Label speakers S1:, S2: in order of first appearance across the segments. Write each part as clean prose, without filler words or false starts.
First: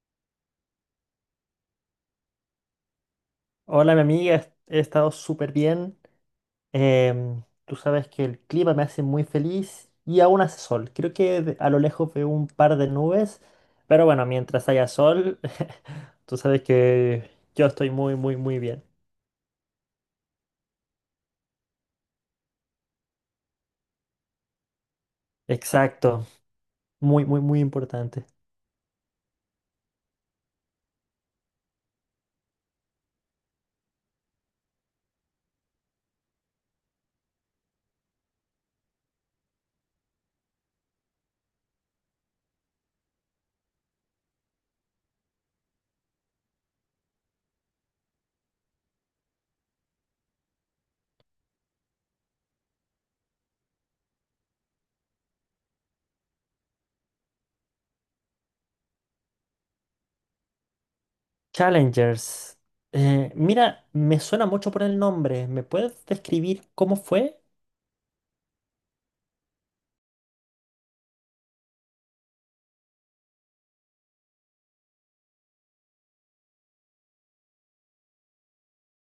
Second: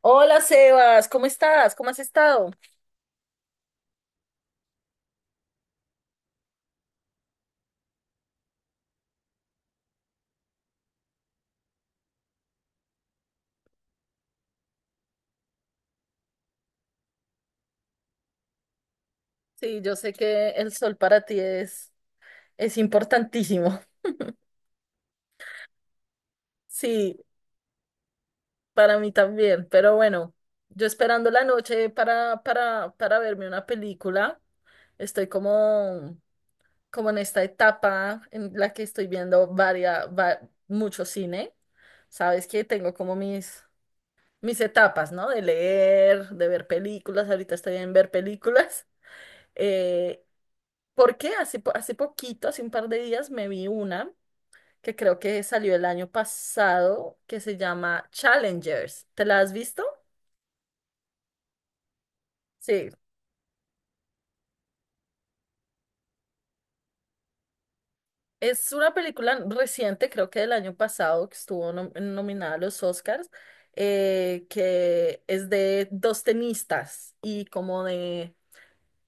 S1: Hola Sebas, ¿cómo estás? ¿Cómo has estado?
S2: Hola, mi amiga, he estado súper bien. Tú sabes que el clima me hace muy feliz y aún hace sol. Creo que a lo lejos veo un par de nubes, pero bueno, mientras haya sol, tú sabes que yo estoy muy, muy, muy bien.
S1: Sí, yo sé que el sol para ti es importantísimo.
S2: Exacto,
S1: Sí,
S2: muy, muy, muy importante.
S1: para mí también, pero bueno, yo esperando la noche para verme una película, estoy como, como en esta etapa en la que estoy viendo mucho cine. Sabes que tengo como mis etapas, ¿no? De leer, de ver películas, ahorita estoy en ver películas. Eh, Porque hace poquito, hace un par de días, me vi una que creo que salió el año pasado, que se llama Challengers. ¿Te la has visto?
S2: Challengers.
S1: Sí.
S2: Mira, me suena mucho por el nombre. ¿Me puedes describir cómo fue?
S1: Es una película reciente, creo que del año pasado, que estuvo nominada a los Oscars, que es de dos tenistas y como de,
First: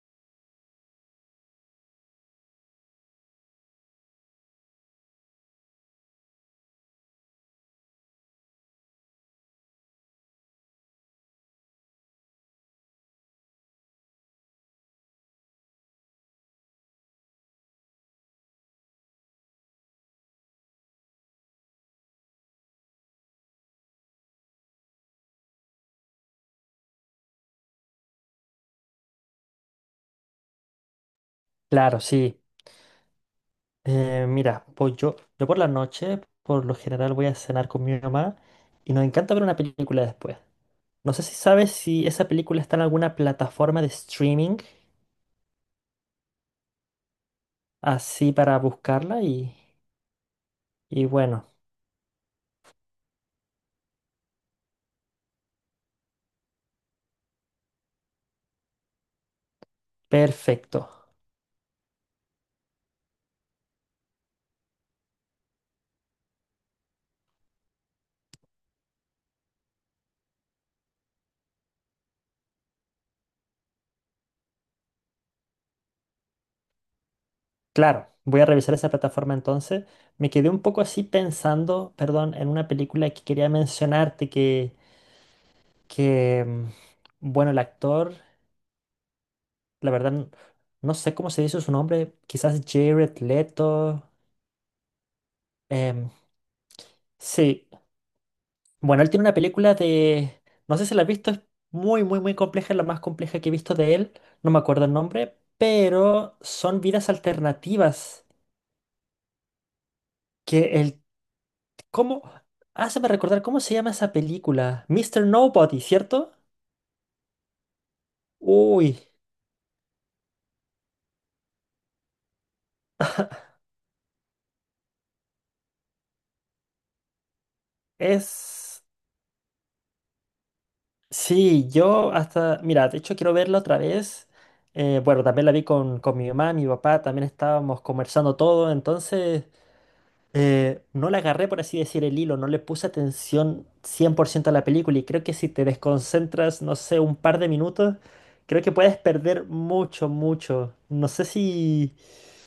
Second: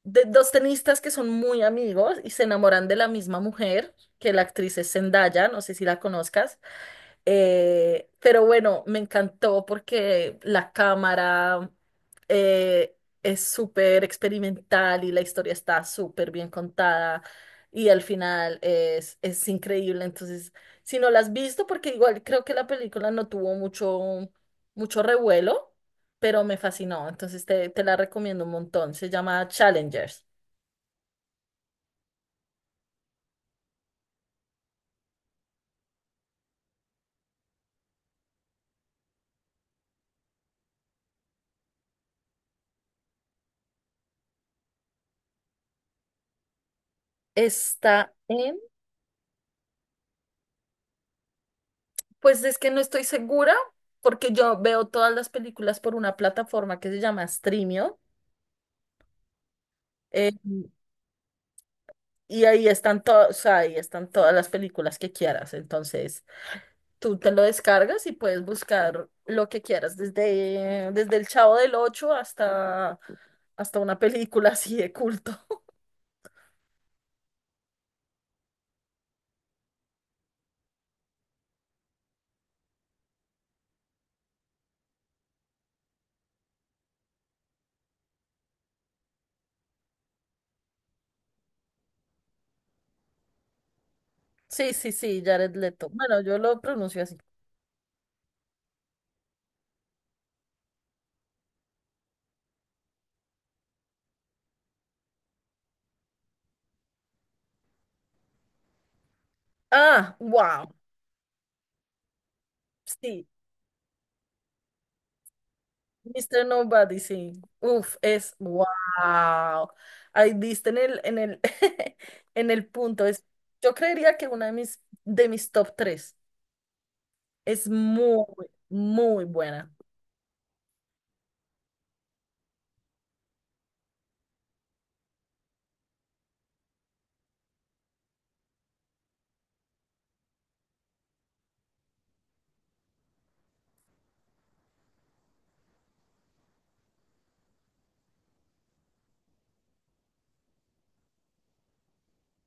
S1: de dos tenistas que son muy amigos y se enamoran de la misma mujer, que la actriz es Zendaya, no sé si la conozcas. Pero bueno, me encantó porque la cámara eh, es súper experimental y la historia está súper bien contada y al final es increíble. Entonces, si no la has visto, porque igual creo que la película no tuvo mucho revuelo, pero me fascinó. Entonces, te la recomiendo un montón. Se llama Challengers.
S2: Claro, sí. Mira, pues yo por la noche, por lo general, voy a cenar con mi mamá y nos encanta ver una película después. No sé si sabes si esa película está en alguna plataforma de streaming,
S1: Está
S2: así
S1: en
S2: para buscarla y bueno,
S1: pues es que no estoy segura porque yo veo todas las películas por una plataforma que se llama Streamio, eh,
S2: perfecto.
S1: y ahí están todas las películas que quieras. Entonces, tú te lo descargas y puedes buscar lo que quieras, desde El Chavo del Ocho hasta, hasta una película así de culto.
S2: Claro, voy a revisar esa plataforma entonces. Me quedé un poco así pensando, perdón, en una película que quería mencionarte que, bueno, el actor, la verdad, no sé cómo se dice su nombre, quizás Jared Leto.
S1: Sí, sí, sí, Jared Leto.
S2: em,
S1: Bueno, yo lo pronuncio así.
S2: Sí. Bueno, él tiene una película de... No sé si la has visto, es muy, muy, muy compleja, es la más compleja que he visto de él, no me acuerdo el nombre, pero son vidas alternativas.
S1: Ah, wow.
S2: Que el... ¿Cómo? Háceme
S1: Sí,
S2: recordar, ¿cómo se llama esa película? Mister Nobody, ¿cierto?
S1: Mr. Nobody, sí. Uf, es wow.
S2: Uy,
S1: Ahí diste en el, en el punto. Es, yo creería que una de de mis top tres es muy,
S2: es...
S1: muy buena.
S2: Sí, yo hasta... Mira, de hecho quiero verla otra vez. Bueno, también la vi con mi mamá, mi papá, también estábamos conversando todo, entonces... no le agarré, por así decir, el hilo, no le puse atención 100% a la película y creo que si te desconcentras, no sé, un par de minutos, creo que puedes perder mucho, mucho. No sé si,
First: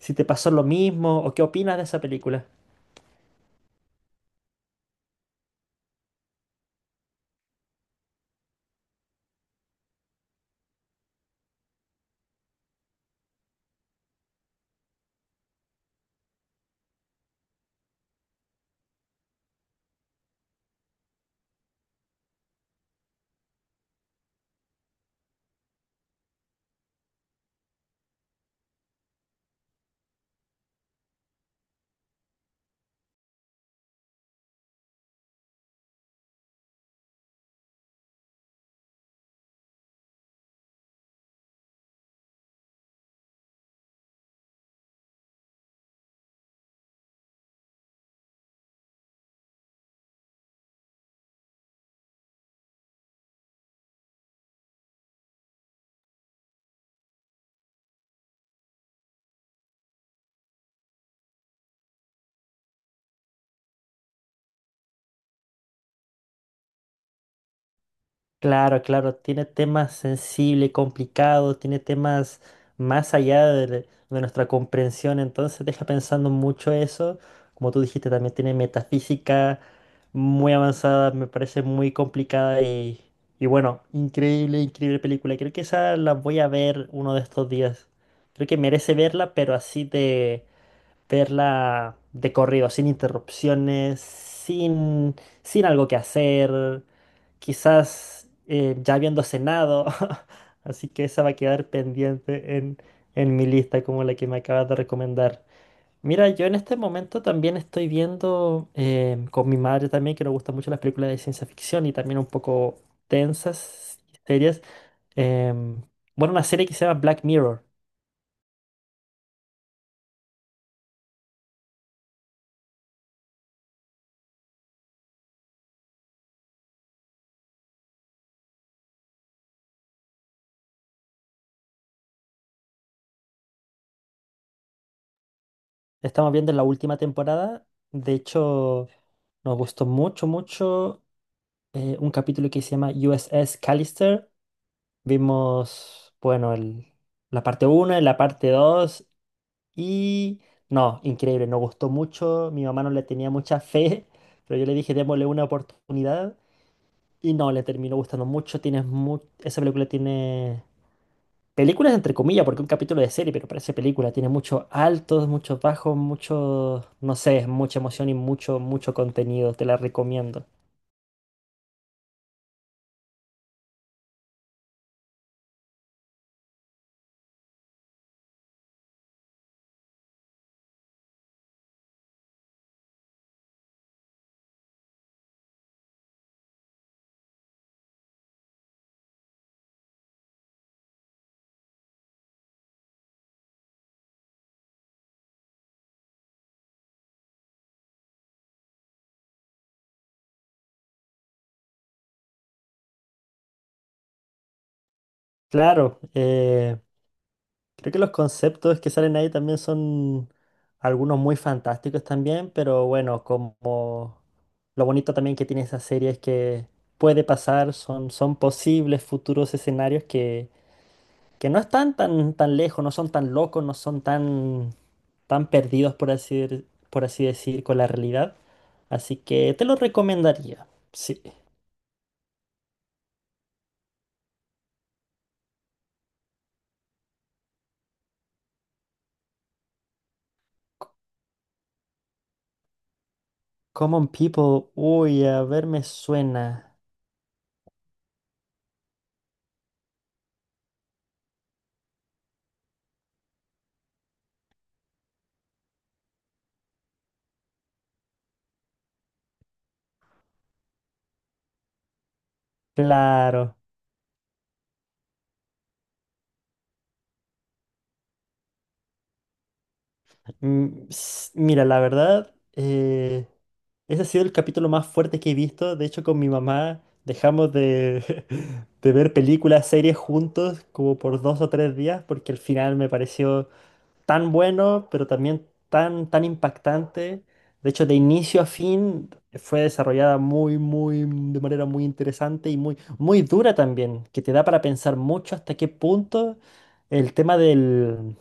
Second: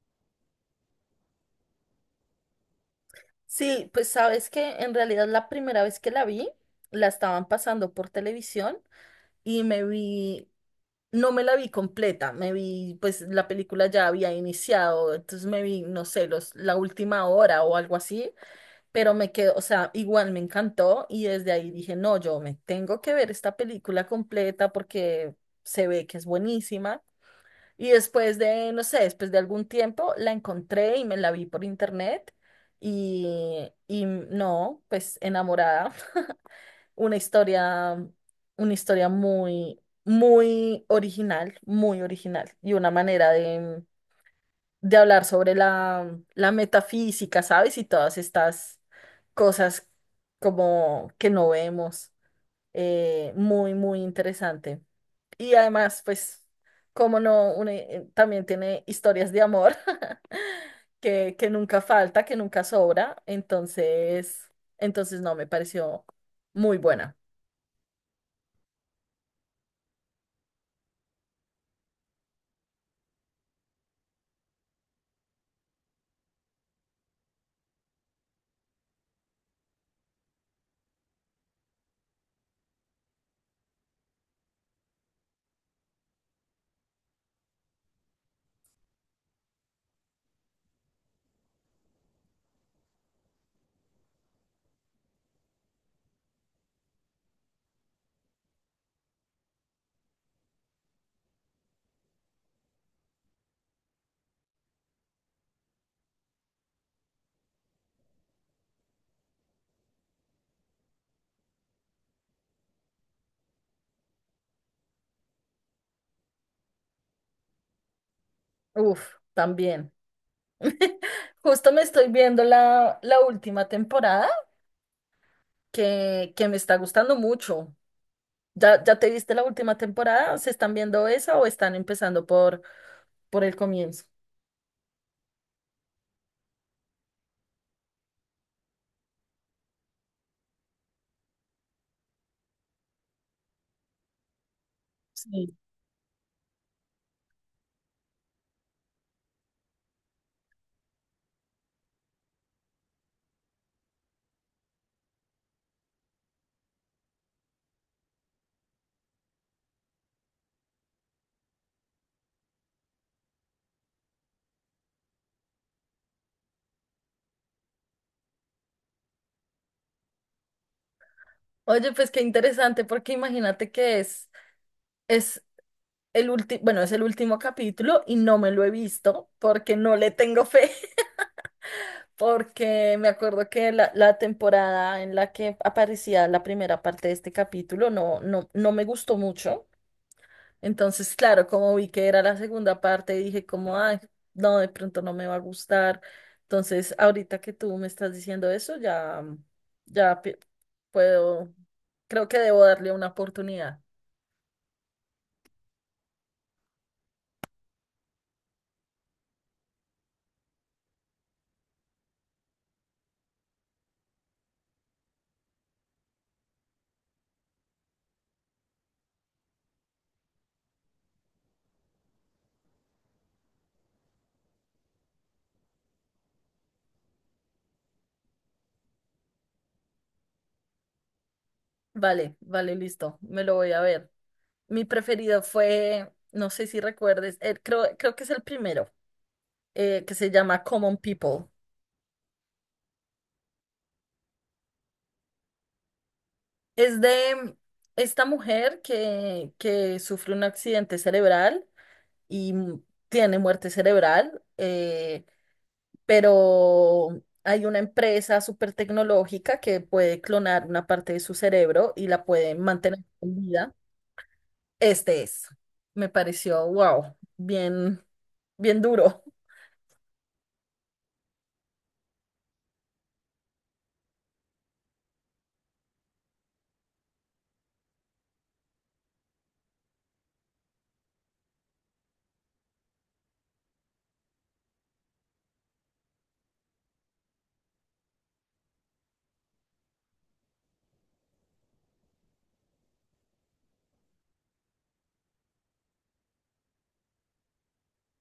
S2: si te pasó lo mismo o qué opinas de esa película.
S1: Sí, pues sabes que en realidad la primera vez que la vi, la estaban pasando por televisión y me vi, no me la vi completa, me vi, pues la película ya había iniciado, entonces me vi, no sé, la última hora o algo así, pero me quedó, o sea, igual me encantó y desde ahí dije, no, yo me tengo que ver esta película completa porque se ve que es buenísima. Y después de, no sé, después de algún tiempo la encontré y me la vi por internet y no, pues enamorada. Una historia, una historia muy, muy original y una manera de hablar sobre la metafísica, ¿sabes? Y todas estas cosas como que no vemos. Muy, muy interesante. Y además, pues, como no, también tiene historias de amor que nunca falta, que nunca sobra. Entonces no, me pareció muy buena.
S2: Claro, claro, tiene temas sensibles, complicados, tiene temas más allá de nuestra comprensión, entonces deja pensando mucho eso. Como tú dijiste, también tiene metafísica muy avanzada, me parece muy complicada y bueno, increíble, increíble película. Creo que esa la voy a ver uno de estos días. Creo que merece verla, pero así verla de corrido, sin interrupciones, sin, sin algo que hacer, quizás ya habiendo cenado. Así que esa va a quedar pendiente en mi lista como la que me acabas de recomendar. Mira, yo en este momento también estoy viendo con mi madre también, que nos gustan mucho las películas de ciencia ficción y también un poco tensas, serias. em, bueno, una serie que se llama Black Mirror.
S1: Uf, también. Justo me estoy viendo la última temporada que me está gustando mucho. ¿Ya te viste la última temporada? ¿Se están viendo esa o están empezando por el comienzo?
S2: Estamos viendo la última temporada. De hecho... Nos gustó mucho, mucho un capítulo que se llama USS Callister.
S1: Sí.
S2: Vimos, bueno, la parte uno la parte 2 y... No, increíble, nos gustó mucho. Mi mamá no le tenía mucha fe, pero yo le dije, démosle una oportunidad. Y no, le terminó gustando mucho. Tienes esa película tiene... Películas entre comillas, porque es un capítulo de serie, pero parece película. Tiene muchos altos, muchos bajos, mucho, no sé, mucha emoción y mucho, mucho contenido. Te la recomiendo.
S1: Oye, pues qué interesante, porque imagínate que es el último, bueno, es el último capítulo y no me lo he visto porque no le tengo fe, porque me acuerdo que la temporada en la que aparecía la primera parte de este capítulo no me gustó mucho. Entonces, claro, como vi que era la segunda parte, dije como, ay, no, de pronto no me va a gustar. Entonces, ahorita que tú me estás diciendo eso, ya pi- puedo, creo que debo darle una oportunidad.
S2: Claro, creo que los conceptos que salen ahí también son algunos muy fantásticos también, pero bueno, como lo bonito también que tiene esa serie es que puede pasar, son, son posibles futuros escenarios que no están tan, tan lejos, no son tan locos, no son tan, tan perdidos, por así decir, con la realidad. Así que te lo recomendaría. Sí. C-
S1: Vale, vale, listo, me lo voy a ver. Mi preferido fue, no sé si recuerdes, creo que es el primero, que se llama Common People.
S2: Common People, uy, a ver, me suena.
S1: Es de esta mujer que sufre un accidente cerebral y m- tiene muerte cerebral, pero hay una empresa súper tecnológica que puede clonar una parte de su cerebro y la puede mantener con
S2: Claro.
S1: vida. Este es, me pareció, wow, bien, bien duro.
S2: Mira, la verdad, ese ha sido el capítulo más fuerte que he visto. De hecho, con mi mamá dejamos de, de ver películas, series juntos como por dos o tres días, porque el final me pareció tan bueno, pero también tan, tan impactante. De hecho, de inicio a fin fue desarrollada muy, muy, de manera muy interesante y muy, muy dura también, que te da para pensar mucho hasta qué punto el tema del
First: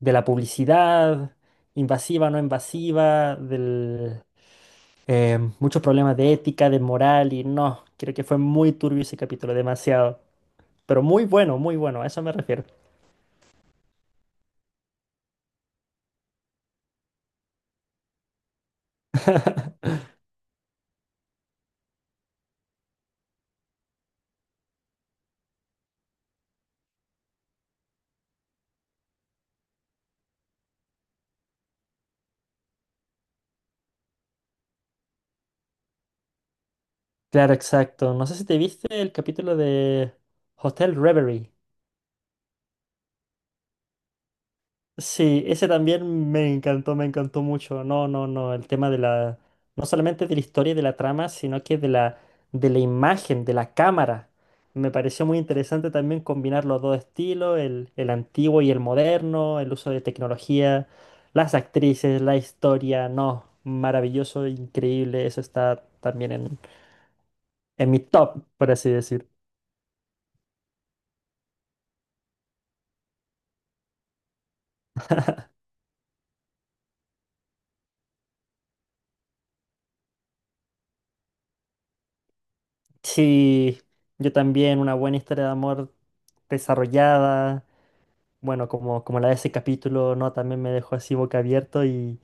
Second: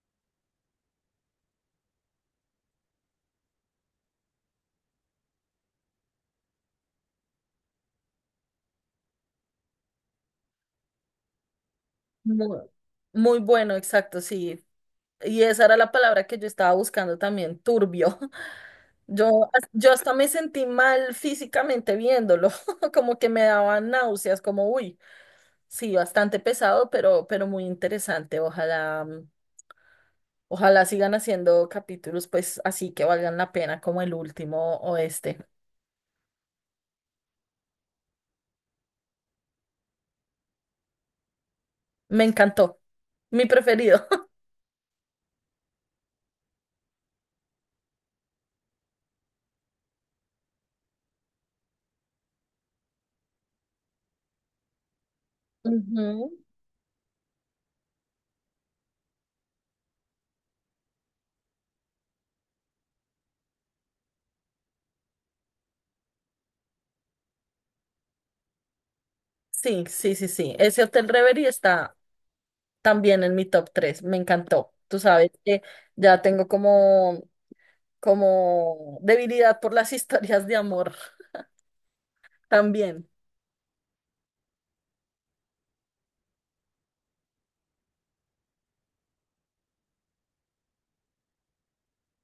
S2: de la publicidad, invasiva, no invasiva, del, muchos problemas de ética, de moral y no, creo que fue muy turbio ese capítulo, demasiado, pero muy bueno, muy bueno, a eso me
S1: Muy,
S2: refiero.
S1: muy bueno, exacto, sí. Y esa era la palabra que yo estaba buscando también, turbio. Yo, yo hasta me sentí mal físicamente viéndolo, como que me daban náuseas, como, uy. Sí, bastante pesado, pero muy interesante. Ojalá, ojalá sigan haciendo capítulos, pues así que valgan la pena, como el último o este.
S2: Claro, exacto. No sé si te viste el capítulo de Hotel Reverie.
S1: Me encantó, mi preferido.
S2: Sí, ese también me encantó mucho. No, no, no, el tema de la, no solamente de la historia y de la trama, sino que de la imagen, de la cámara. Me pareció muy interesante también
S1: Ujú.
S2: combinar los dos estilos, el antiguo y el moderno, el uso de tecnología, las actrices, la historia. No, maravilloso, increíble. Eso está también en mi top, por así decir.
S1: Sí, sí, sí, sí. Ese Hotel Reverie está también en mi top tres. Me encantó. Tú sabes que ya tengo como, como debilidad por las historias de amor también.
S2: Sí, yo también, una buena historia de amor desarrollada bueno, como, como la de ese capítulo, ¿no? También me dejó así boca abierto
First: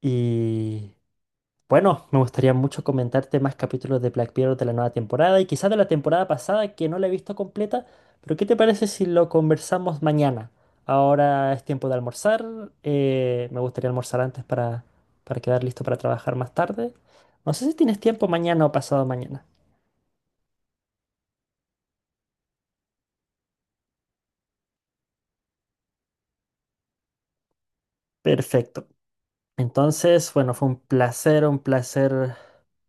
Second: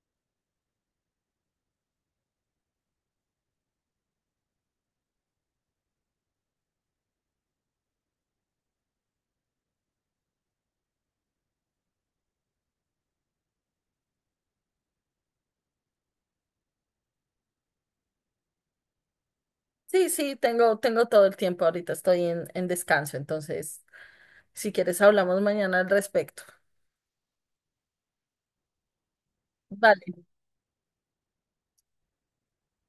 S2: y bueno, me gustaría mucho comentarte más capítulos de Black Mirror de la nueva temporada y quizás de la temporada pasada que no la he visto completa, pero ¿qué te parece si lo conversamos mañana? Ahora es tiempo de almorzar, me gustaría almorzar antes para quedar listo para trabajar más tarde. No sé si tienes tiempo mañana o pasado mañana.
S1: Sí, sí, tengo, tengo todo el tiempo. Ahorita estoy en descanso, entonces, si quieres, hablamos mañana al respecto.
S2: Perfecto.
S1: Vale,
S2: Entonces, bueno, fue un placer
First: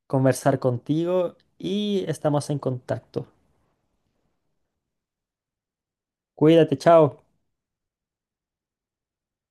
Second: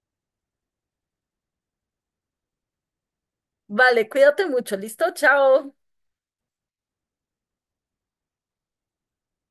S2: conversar contigo y estamos en contacto.
S1: vale, cuídate mucho, ¿listo? Chao.
S2: Cuídate, chao.